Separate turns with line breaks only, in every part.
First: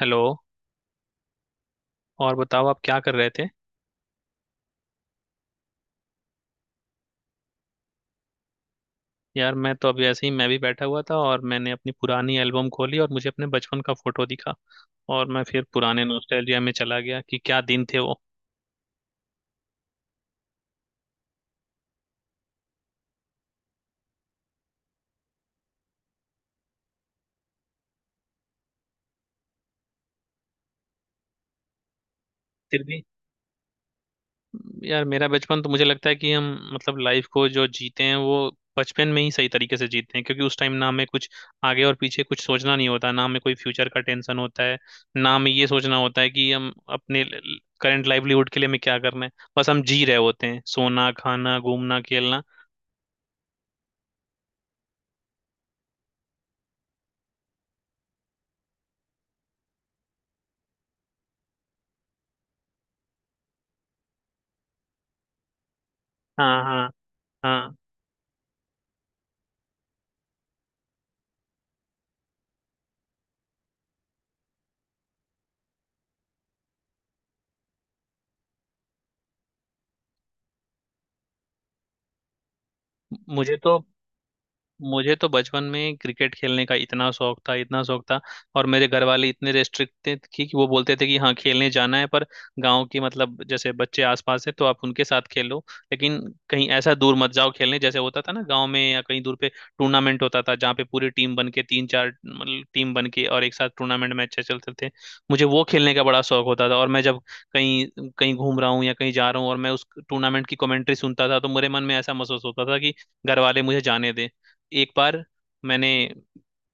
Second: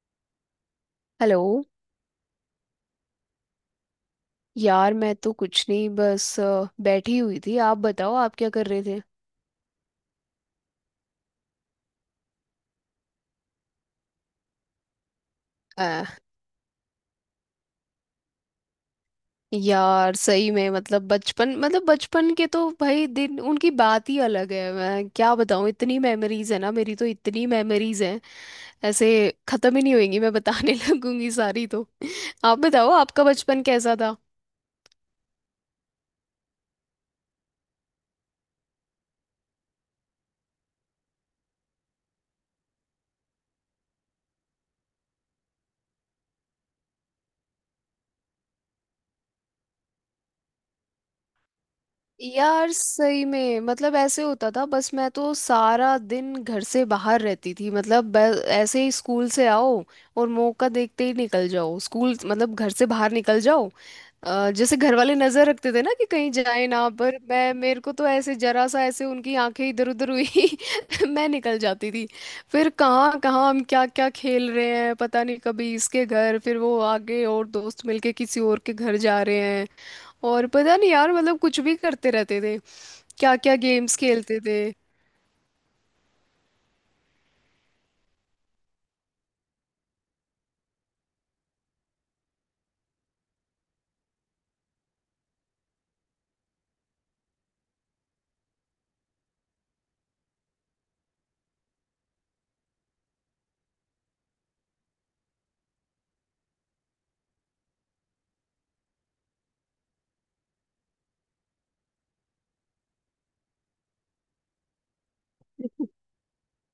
Hello.
Hello.
और बताओ आप क्या कर रहे थे?
यार, मैं तो कुछ नहीं, बस बैठी हुई थी। आप बताओ, आप क्या कर रहे थे?
यार मैं तो अभी ऐसे ही मैं भी बैठा हुआ था और मैंने अपनी पुरानी एल्बम खोली और मुझे अपने बचपन का फोटो दिखा। और मैं फिर पुराने
अ,
नॉस्टैल्जिया में चला गया कि क्या दिन थे वो।
यार सही में, मतलब बचपन, मतलब बचपन के तो भाई दिन, उनकी बात ही अलग है। मैं क्या बताऊँ, इतनी मेमोरीज है ना, मेरी तो इतनी मेमोरीज हैं, ऐसे खत्म ही नहीं होएंगी। मैं बताने लगूंगी सारी तो। आप
फिर
बताओ,
भी
आपका बचपन कैसा था?
यार मेरा बचपन तो मुझे लगता है कि हम मतलब लाइफ को जो जीते हैं वो बचपन में ही सही तरीके से जीते हैं, क्योंकि उस टाइम ना हमें कुछ आगे और पीछे कुछ सोचना नहीं होता, ना हमें कोई फ्यूचर का टेंशन होता है, ना हमें ये सोचना होता है कि हम अपने करंट लाइवलीहुड के लिए हमें क्या करना है। बस हम जी रहे होते हैं, सोना खाना घूमना खेलना।
यार सही में, मतलब ऐसे होता था, बस मैं तो सारा दिन घर से बाहर रहती थी। मतलब ऐसे ही स्कूल से आओ और मौका देखते ही निकल जाओ, स्कूल मतलब घर से बाहर निकल जाओ। जैसे घर वाले नजर रखते थे ना कि कहीं
हाँ,
जाए ना,
हाँ,
पर मैं,
हाँ।
मेरे को तो ऐसे जरा सा ऐसे उनकी आंखें इधर उधर हुई मैं निकल जाती थी। फिर कहाँ कहाँ हम, क्या क्या खेल रहे हैं पता नहीं, कभी इसके घर, फिर वो आगे और दोस्त मिलके किसी और के घर जा रहे हैं। और पता नहीं यार, मतलब कुछ भी करते रहते थे। क्या
मुझे
क्या
तो
गेम्स खेलते थे।
मुझे तो बचपन में क्रिकेट खेलने का इतना शौक था, इतना शौक था। और मेरे घर वाले इतने रेस्ट्रिक्ट थे कि वो बोलते थे कि हाँ खेलने जाना है पर गांव की मतलब जैसे बच्चे आसपास है तो आप उनके साथ खेलो, लेकिन कहीं ऐसा दूर मत जाओ खेलने, जैसे होता था ना गांव में या कहीं दूर पे टूर्नामेंट होता था जहाँ पे पूरी टीम बन के तीन चार मतलब टीम बन के और एक साथ टूर्नामेंट में अच्छे चलते थे। मुझे वो खेलने का बड़ा शौक होता था, और मैं जब कहीं कहीं घूम रहा हूँ या कहीं जा रहा हूँ और मैं उस टूर्नामेंट की कमेंट्री सुनता था, तो मेरे मन में ऐसा महसूस होता था कि घर वाले मुझे जाने दें। एक बार मैंने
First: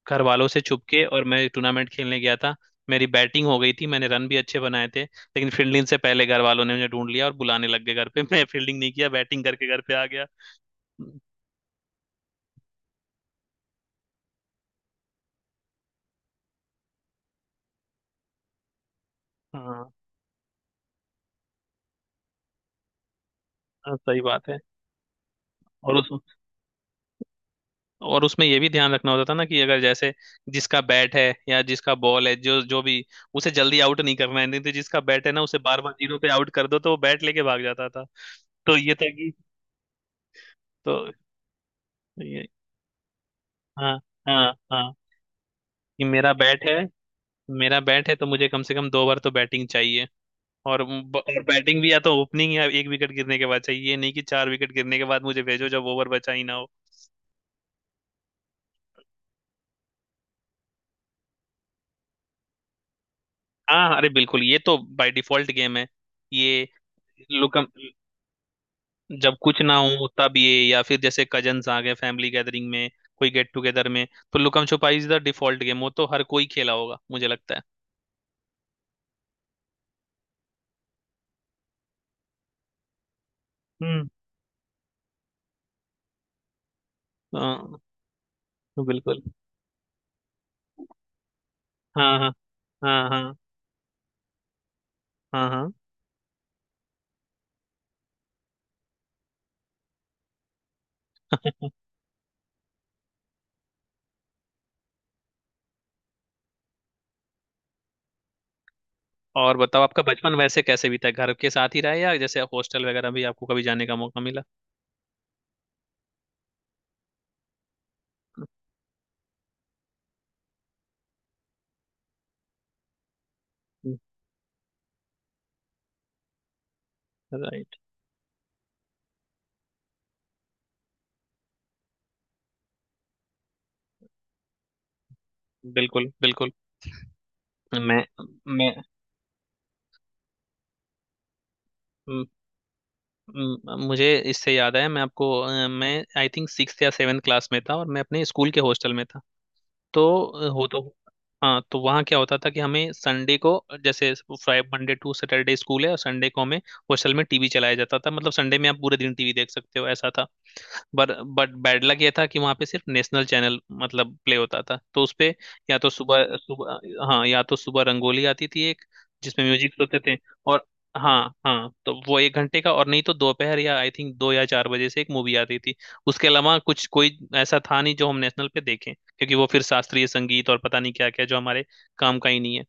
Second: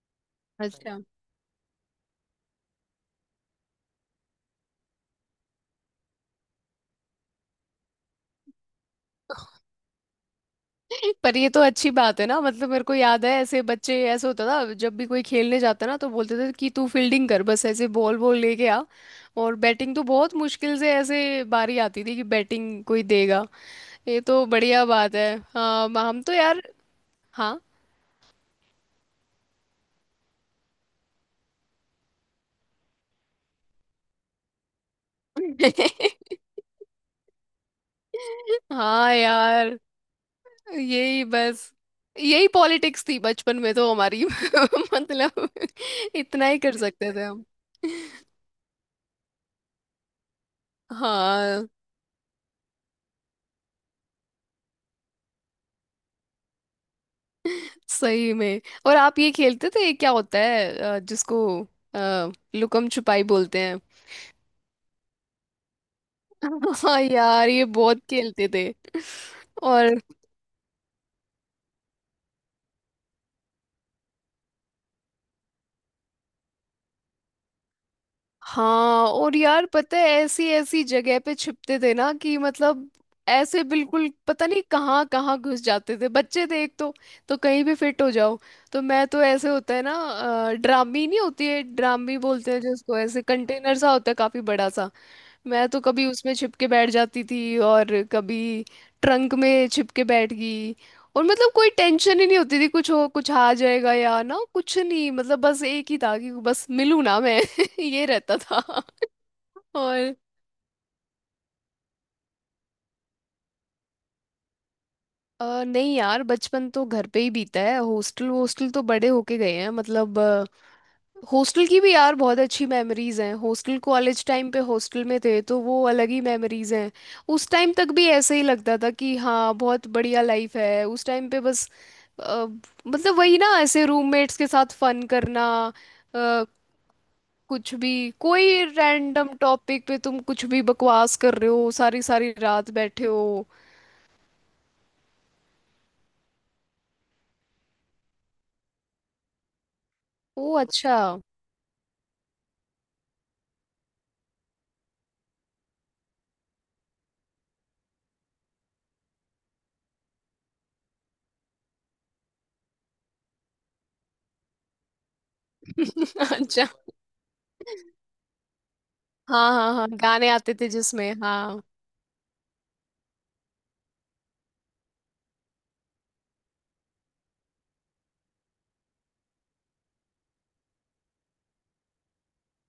घर वालों से छुप
अच्छा।
के और मैं टूर्नामेंट खेलने गया था। मेरी बैटिंग हो गई थी, मैंने रन भी अच्छे बनाए थे, लेकिन फील्डिंग से पहले घर वालों ने मुझे ढूंढ लिया और बुलाने लग गए घर पे। मैं फील्डिंग नहीं किया, बैटिंग करके घर पे आ गया।
पर ये तो अच्छी बात है ना। मतलब मेरे को याद है, ऐसे बच्चे, ऐसे होता था जब भी कोई खेलने जाता ना, तो बोलते थे कि तू फील्डिंग कर, बस ऐसे बॉल बॉल लेके आ। और
हाँ।
बैटिंग तो बहुत मुश्किल से ऐसे बारी आती थी कि बैटिंग कोई देगा।
हाँ,
ये
सही
तो
बात है।
बढ़िया बात है। हाँ,
और
म-
उस
हम तो यार, हाँ।
और उसमें ये भी ध्यान रखना होता था ना कि अगर जैसे जिसका बैट है या जिसका बॉल है, जो जो भी, उसे जल्दी आउट नहीं करना है, नहीं तो जिसका बैट है ना उसे बार बार जीरो पे आउट कर दो तो वो बैट लेके भाग जाता था। तो ये था
हाँ
कि।
यार,
तो
यही बस,
ये।
यही पॉलिटिक्स थी बचपन में तो
हाँ,
हमारी।
हाँ, हाँ,
मतलब
कि
इतना ही कर सकते थे हम।
मेरा बैट है तो मुझे कम से कम दो बार तो बैटिंग चाहिए। और और
हाँ,
बैटिंग भी या तो ओपनिंग या एक विकेट गिरने के बाद चाहिए, ये नहीं कि चार विकेट गिरने के बाद मुझे भेजो जब ओवर बचा ही ना हो।
सही में। और आप ये खेलते थे, ये क्या होता है, जिसको लुकम छुपाई बोलते हैं?
हाँ, अरे बिल्कुल ये तो बाय डिफॉल्ट गेम है। ये
हाँ यार, ये
लुकम
बहुत खेलते थे।
जब कुछ ना
और
हो तब ये, या फिर जैसे कजन्स आ गए फैमिली गैदरिंग में, कोई गेट टुगेदर में, तो लुकम छुपाई इज द डिफॉल्ट गेम, वो तो हर कोई खेला होगा मुझे लगता है।
हाँ, और यार पता है ऐसी ऐसी जगह पे छिपते थे ना कि मतलब ऐसे
हम्म।
बिल्कुल पता नहीं कहाँ कहाँ घुस जाते थे। बच्चे थे एक तो कहीं भी
हाँ,
फिट हो जाओ। तो मैं
बिल्कुल।
तो, ऐसे होता है ना ड्रामी, नहीं होती है ड्रामी
हाँ, हाँ,
बोलते हैं जिसको,
हाँ,
ऐसे
हाँ,
कंटेनर सा होता है काफी बड़ा सा।
हाँ,
मैं
हाँ।
तो कभी उसमें छिप के बैठ जाती थी, और कभी ट्रंक में छिप के बैठ गई। और मतलब कोई टेंशन ही नहीं होती थी, कुछ हो, कुछ आ जाएगा या ना, कुछ नहीं, मतलब बस एक ही था कि बस मिलूँ ना मैं। ये रहता था।
और बताओ आपका
और
बचपन वैसे कैसे बीता? घर के साथ ही रहा या जैसे हॉस्टल वगैरह भी आपको कभी जाने का मौका मिला?
नहीं यार, बचपन तो घर पे ही बीता है। हॉस्टल, हॉस्टल तो बड़े होके गए हैं, मतलब हॉस्टल की भी यार बहुत अच्छी मेमोरीज हैं। हॉस्टल, कॉलेज टाइम पे हॉस्टल में थे तो वो अलग ही मेमोरीज हैं। उस टाइम
राइट।
तक भी ऐसे ही लगता था कि हाँ बहुत बढ़िया लाइफ है उस टाइम पे। बस अ, मतलब वही ना, ऐसे रूममेट्स के साथ फन करना।
बिल्कुल,
अ,
बिल्कुल।
कुछ भी,
मैं
कोई
मैं
रैंडम टॉपिक पे तुम कुछ भी बकवास कर रहे हो, सारी
म-
सारी रात बैठे हो।
मुझे इससे याद आया। मैं आई थिंक सिक्स या सेवन क्लास में था, और मैं अपने स्कूल के हॉस्टल में था। तो अ,
ओ,
हो तो
अच्छा।
हाँ, तो वहाँ क्या होता था कि हमें संडे को, जैसे, Friday Monday to Saturday school है और संडे को हमें हॉस्टल में टीवी चलाया जाता था, मतलब संडे में आप पूरे दिन टीवी देख सकते हो, ऐसा था। बट बट बैड लक ये था कि वहां पे सिर्फ नेशनल चैनल मतलब प्ले होता था, तो उसपे या तो सुबह
अच्छा।
सुबह हाँ या तो सुबह रंगोली आती थी एक, जिसमें
हाँ हाँ
म्यूजिक
हाँ,
होते थे,
गाने आते
और
थे जिसमें,
हाँ।
हाँ।
हाँ, तो वो एक घंटे का, और नहीं तो दोपहर या आई थिंक दो या चार बजे से एक मूवी आती थी। उसके अलावा कुछ कोई ऐसा था नहीं जो हम नेशनल पे देखें, क्योंकि वो फिर शास्त्रीय संगीत और पता नहीं क्या क्या, जो हमारे काम का ही नहीं है।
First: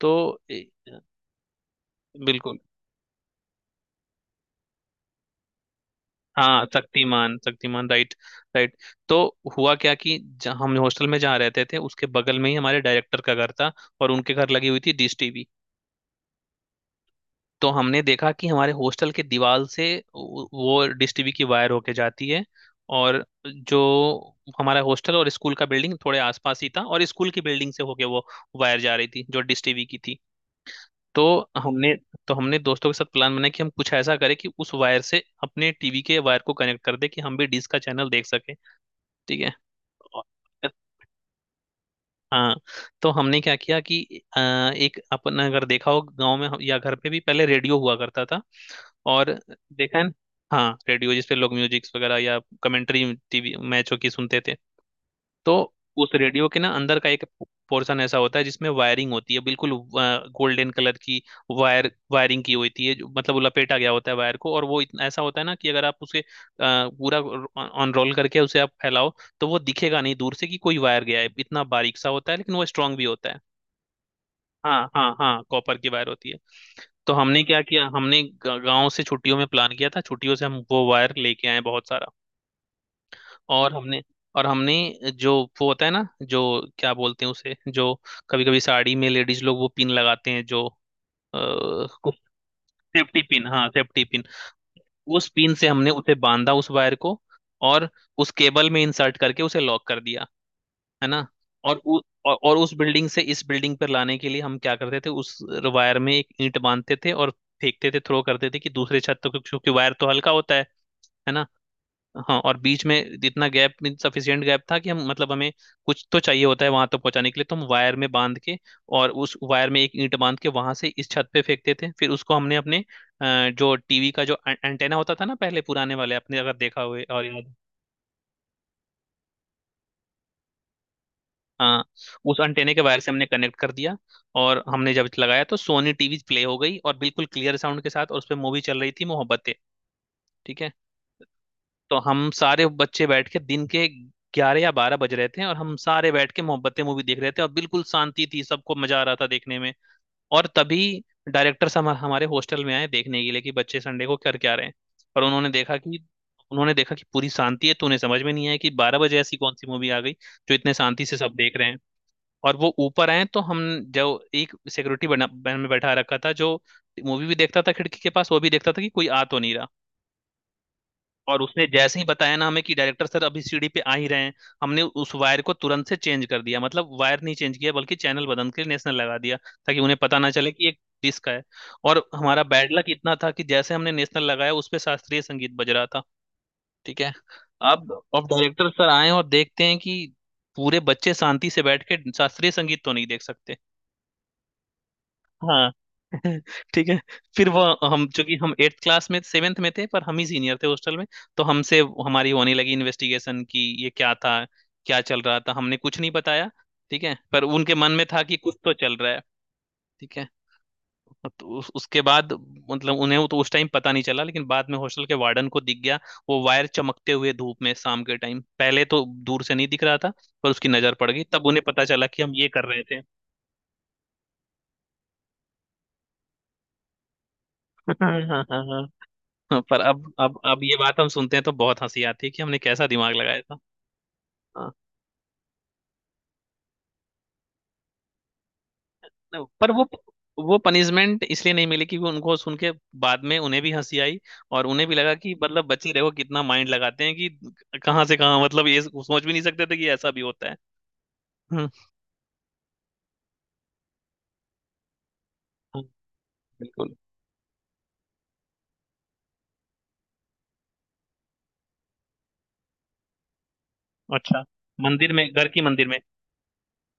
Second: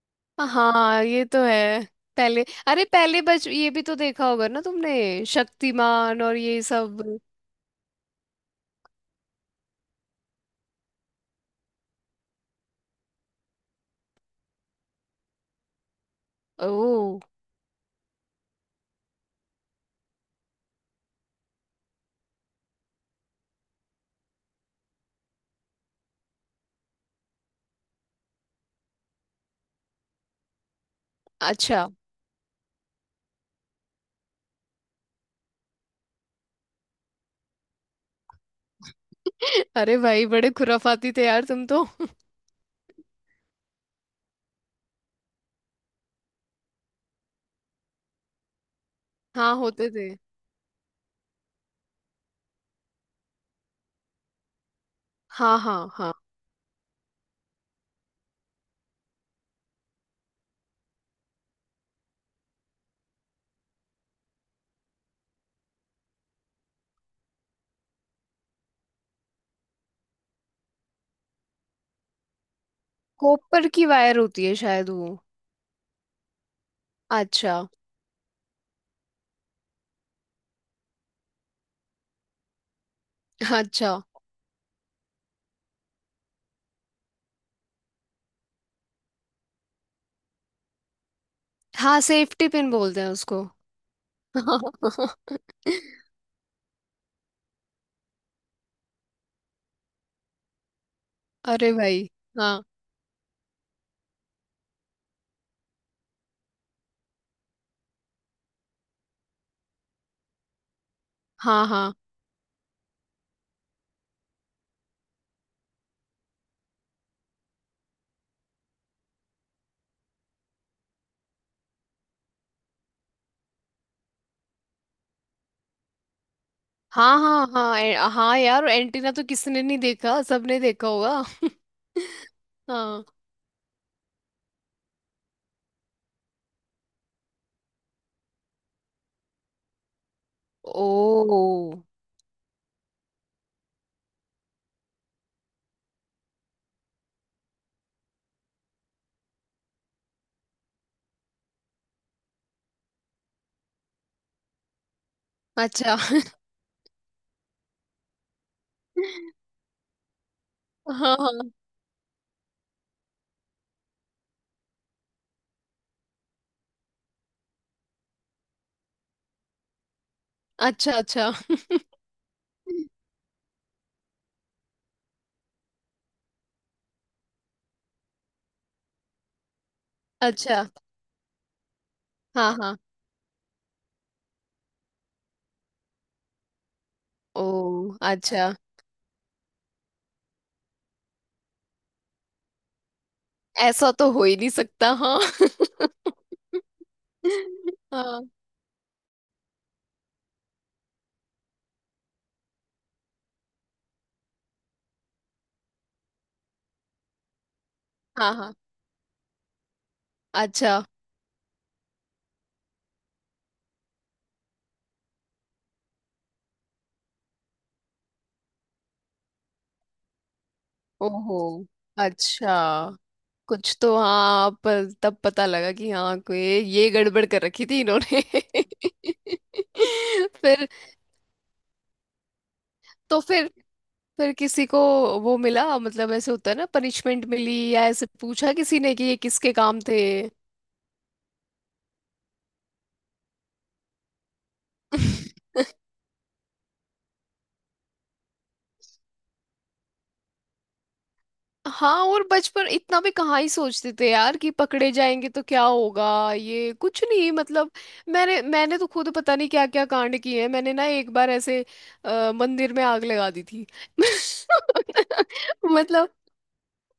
तो ए,
हाँ, ये तो है। पहले,
बिल्कुल।
अरे पहले बच, ये भी तो देखा होगा ना तुमने, शक्तिमान और ये
हाँ,
सब।
Shaktimaan, Shaktimaan, right, right. तो हुआ क्या कि जहाँ हम हॉस्टल में जहाँ रहते थे उसके बगल में ही हमारे डायरेक्टर का घर था, और उनके घर लगी हुई थी डिश टीवी।
ओ,
तो हमने देखा कि हमारे हॉस्टल के दीवार से वो डिश टीवी की वायर होके जाती है, और जो हमारा हॉस्टल और स्कूल का बिल्डिंग थोड़े आसपास ही था, और स्कूल की बिल्डिंग से होके वो वायर जा रही थी जो डिश टीवी की थी। तो
अच्छा।
हमने तो हमने दोस्तों के साथ प्लान बनाया कि हम कुछ ऐसा करें कि उस वायर से अपने टीवी के वायर को कनेक्ट कर दे कि हम भी डिश का चैनल देख सके। ठीक है।
अरे
और-
भाई, बड़े खुराफाती थे यार तुम तो।
हाँ, तो हमने क्या किया कि अ, एक अपन अगर देखा हो गांव में या घर पे भी पहले रेडियो हुआ करता था। और
हाँ, होते
देखा है
थे।
न- हाँ, रेडियो जिसपे लोग म्यूजिक्स वगैरह या कमेंट्री टीवी मैचों की सुनते थे।
हाँ
तो
हाँ
उस
हाँ,
रेडियो के ना अंदर का एक पोर्शन ऐसा होता है जिसमें वायरिंग होती है, बिल्कुल गोल्डन कलर की वायरिंग की होती है, मतलब वो लपेटा गया होता है वायर को, और वो इतना ऐसा होता है ना कि अगर आप उसे पूरा ऑन रोल करके उसे आप फैलाओ तो वो दिखेगा नहीं दूर से कि कोई वायर गया है, इतना बारीक सा होता है, लेकिन वो स्ट्रांग भी होता है।
कॉपर की वायर होती है
हाँ,
शायद वो।
हाँ, हाँ, कॉपर की वायर होती है। तो हमने
अच्छा।
क्या किया, हमने गांव से छुट्टियों में प्लान किया था, छुट्टियों से हम वो वायर लेके आए बहुत सारा। और
अच्छा।
हमने जो वो होता है ना, जो, क्या बोलते हैं उसे, जो कभी कभी साड़ी में लेडीज लोग वो पिन लगाते हैं, जो
हाँ,
कुछ,
सेफ्टी पिन बोलते हैं
सेफ्टी
उसको।
पिन, हाँ, सेफ्टी पिन। उस पिन से हमने उसे बांधा उस वायर को, और उस केबल में इंसर्ट करके उसे लॉक कर दिया, है ना।
अरे
और
भाई।
और
हाँ
उस बिल्डिंग से इस बिल्डिंग पर लाने के लिए हम क्या करते थे, उस वायर में एक ईंट बांधते थे और फेंकते थे, थ्रो करते थे कि दूसरे छत तक, क्योंकि वायर तो हल्का होता है ना।
हाँ हाँ।
हाँ, और बीच में इतना गैप सफिशिएंट गैप था कि हम मतलब हमें कुछ तो चाहिए होता है वहां तो पहुंचाने के लिए, तो हम वायर में बांध के और उस वायर में एक ईंट बांध के वहां से इस छत पे फेंकते थे, फिर उसको हमने अपने जो टीवी का जो एंटेना होता था ना पहले पुराने वाले, आपने अगर देखा हुए
हाँ
और याद
हाँ
हो,
हाँ। हाँ यार, एंटीना तो किसने नहीं देखा, सबने देखा होगा।
हाँ, उस एंटेने के वायर
हाँ।
से हमने कनेक्ट कर दिया। और हमने जब लगाया तो सोनी टीवी प्ले हो गई, और बिल्कुल क्लियर साउंड के साथ, और उस पर मूवी चल रही थी मोहब्बतें। ठीक है।
ओ,
तो हम सारे बच्चे बैठ के दिन के ग्यारह या बारह बज रहे थे, और हम सारे बैठ के मोहब्बतें मूवी देख रहे थे, और बिल्कुल शांति थी, सबको मजा आ रहा था देखने में। और तभी डायरेक्टर हम हमारे हॉस्टल में आए देखने के लिए कि बच्चे संडे को कर क्या रहे हैं। और उन्होंने देखा
अच्छा।
कि पूरी शांति है, तो उन्हें समझ में नहीं आया कि बारह बजे ऐसी कौन सी मूवी आ गई जो इतने शांति
हाँ
से सब
हाँ।
देख रहे हैं। और वो ऊपर आए, तो हम जो एक सिक्योरिटी बना में बैठा रखा था जो मूवी भी देखता था खिड़की के पास, वो भी देखता था कि कोई आ तो नहीं रहा।
अच्छा, अच्छा।
और उसने जैसे ही बताया ना हमें कि डायरेक्टर सर अभी सीढ़ी पे आ ही रहे हैं, हमने उस वायर को तुरंत से चेंज कर दिया, मतलब वायर नहीं चेंज किया बल्कि चैनल बदल के नेशनल लगा दिया, ताकि उन्हें पता ना चले
अच्छा।
कि ये डिश का है। और हमारा
हाँ
बैड
हाँ।
लक इतना था कि जैसे हमने नेशनल लगाया, उस पे शास्त्रीय संगीत बज रहा था। ठीक है।
ओ,
अब
अच्छा।
डायरेक्टर सर आए और देखते हैं कि पूरे बच्चे शांति से बैठ के शास्त्रीय संगीत तो नहीं देख सकते।
ऐसा तो हो ही नहीं सकता, हाँ।
हाँ। ठीक है। फिर वो
हाँ
हम
हाँ
चूंकि हम एट्थ क्लास में सेवेंथ में थे पर हम ही सीनियर थे हॉस्टल में, तो हमसे हमारी होने लगी इन्वेस्टिगेशन की ये क्या था, क्या चल रहा था। हमने कुछ नहीं बताया, ठीक है, पर उनके मन में था कि
हाँ।
कुछ तो चल रहा है। ठीक है।
अच्छा।
तो उसके बाद मतलब उन्हें तो उस टाइम पता नहीं चला, लेकिन बाद में हॉस्टल के वार्डन को दिख गया वो वायर चमकते हुए धूप में शाम के टाइम, पहले तो दूर से नहीं दिख रहा था पर उसकी नजर पड़ गई
ओहो,
तब उन्हें पता चला कि हम ये
अच्छा।
कर रहे थे।
कुछ तो, हाँ, पर तब पता लगा कि हाँ कोई ये गड़बड़ कर रखी थी
हाँ,
इन्होंने।
हाँ, हाँ। हाँ, पर अब अब अब
फिर
ये बात हम सुनते हैं तो बहुत हंसी आती है कि हमने कैसा दिमाग
तो,
लगाया
फिर
था।
फिर किसी
हाँ।
को वो मिला, मतलब ऐसे होता है ना पनिशमेंट मिली, या ऐसे पूछा किसी ने कि ये किसके
पर
काम
वो
थे?
वो पनिशमेंट इसलिए नहीं मिली कि वो उनको सुन के बाद में उन्हें भी हंसी आई, और उन्हें भी लगा कि मतलब बच्चे देखो कितना माइंड लगाते हैं कि कहाँ से कहाँ, मतलब ये सोच भी नहीं सकते थे कि ऐसा भी होता है। हम्म।
हाँ, और बचपन इतना भी कहाँ ही सोचते थे यार कि पकड़े जाएंगे तो क्या
हाँ,
होगा। ये
बिल्कुल।
कुछ नहीं, मतलब मैंने मैंने तो खुद पता नहीं क्या क्या कांड किए हैं। मैंने ना एक बार ऐसे मंदिर में आग लगा दी थी।
अच्छा, मंदिर में? घर की मंदिर में?
मतलब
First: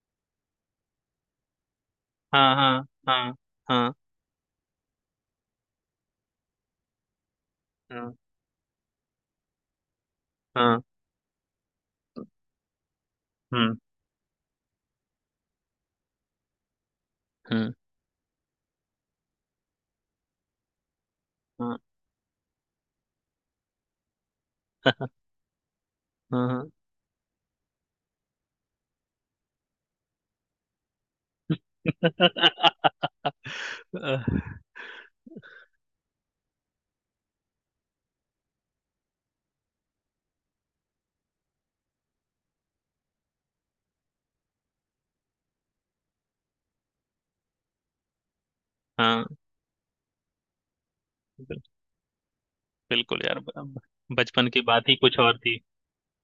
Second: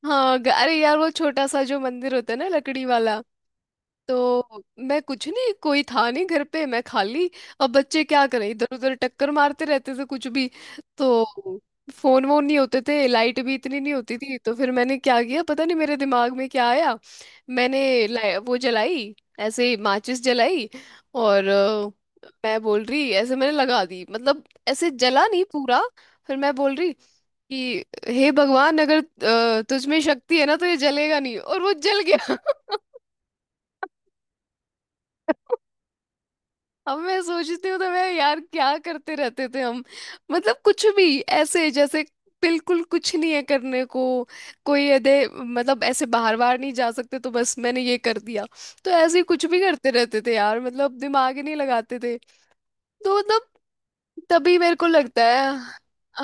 हाँ, अरे यार, वो छोटा सा जो मंदिर होता है ना
हाँ, हाँ,
लकड़ी वाला।
हाँ, हाँ,
तो मैं कुछ नहीं, कोई था नहीं घर पे, मैं खाली। अब बच्चे
हाँ,
क्या करें, इधर उधर टक्कर मारते रहते थे कुछ भी।
हाँ।
तो फोन वोन नहीं होते थे, लाइट भी
हम्म।
इतनी नहीं होती थी। तो फिर मैंने क्या किया, पता नहीं मेरे दिमाग में क्या आया,
हम्म।
मैंने वो जलाई, ऐसे माचिस जलाई। और
हाँ।
मैं बोल रही, ऐसे मैंने लगा दी, मतलब ऐसे जला नहीं पूरा। फिर मैं
हाँ।
बोल रही कि हे भगवान, अगर तुझ में शक्ति है ना तो ये जलेगा नहीं, और वो जल गया। अब मैं सोचती हूँ तो मैं, यार क्या करते रहते थे हम। मतलब कुछ भी, ऐसे जैसे बिल्कुल कुछ नहीं है करने को, कोई अदे, मतलब ऐसे बाहर बाहर नहीं जा सकते तो बस मैंने ये कर दिया। तो
हाँ।
ऐसे ही
हाँ,
कुछ भी करते रहते थे यार, मतलब दिमाग ही नहीं लगाते थे। तो
बिल्कुल यार।
मतलब,
बचपन
तभी
की
मेरे को
बात ही कुछ
लगता
और
है,
थी।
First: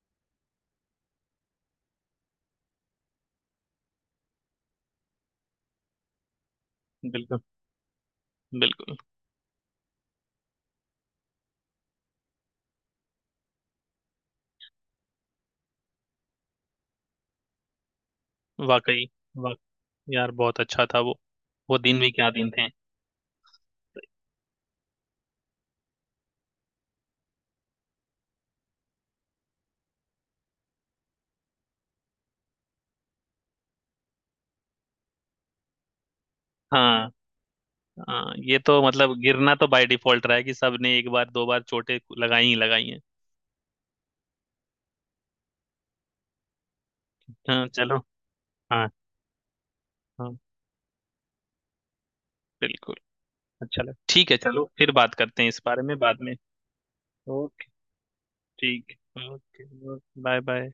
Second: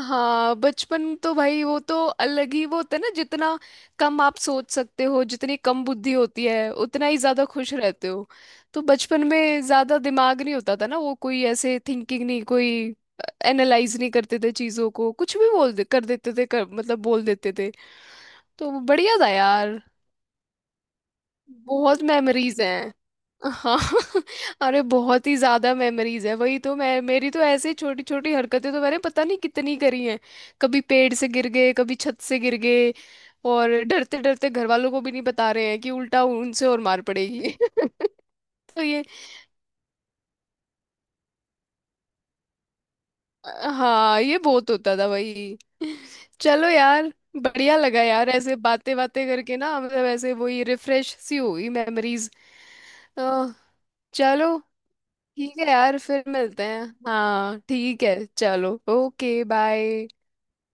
हाँ बचपन तो भाई वो तो अलग ही वो होता है ना, जितना कम आप सोच सकते हो, जितनी कम बुद्धि होती है उतना ही
बिल्कुल,
ज्यादा खुश रहते हो। तो
बिल्कुल।
बचपन में ज्यादा दिमाग नहीं होता था ना, वो कोई ऐसे थिंकिंग नहीं, कोई एनालाइज नहीं करते थे चीजों को, कुछ भी बोल दे, कर देते थे, मतलब बोल देते थे। तो
वाकई।
बढ़िया था
वा,
यार,
यार बहुत अच्छा था वो। वो दिन
बहुत
भी क्या दिन
मेमोरीज
थे।
हैं। हाँ। अरे बहुत ही ज्यादा मेमोरीज है, वही तो मैं, मेरी तो ऐसे छोटी छोटी हरकतें तो मैंने पता नहीं कितनी करी हैं। कभी पेड़ से गिर गए, कभी छत से गिर गए, और डरते डरते घर वालों को भी नहीं बता रहे हैं कि उल्टा उनसे और मार
हाँ।
पड़ेगी।
हाँ, ये
तो
तो
ये,
मतलब गिरना तो बाय डिफॉल्ट रहा है कि सबने एक बार दो बार चोटें लगाई ही लगाई हैं।
हाँ ये बहुत होता था भाई। चलो यार,
हाँ,
बढ़िया
चलो।
लगा यार ऐसे
हाँ।
बातें बातें करके ना, मतलब ऐसे
हाँ।
वही रिफ्रेश सी हुई मेमोरीज।
बिल्कुल। अच्छा लग, ठीक है,
चलो,
चलो फिर बात करते हैं
ठीक
इस
है
बारे में
यार,
बाद
फिर
में।
मिलते हैं, हाँ
ओके।
ठीक है, चलो,
ठीक।
Okay,
okay.
Bye.
Bye, bye.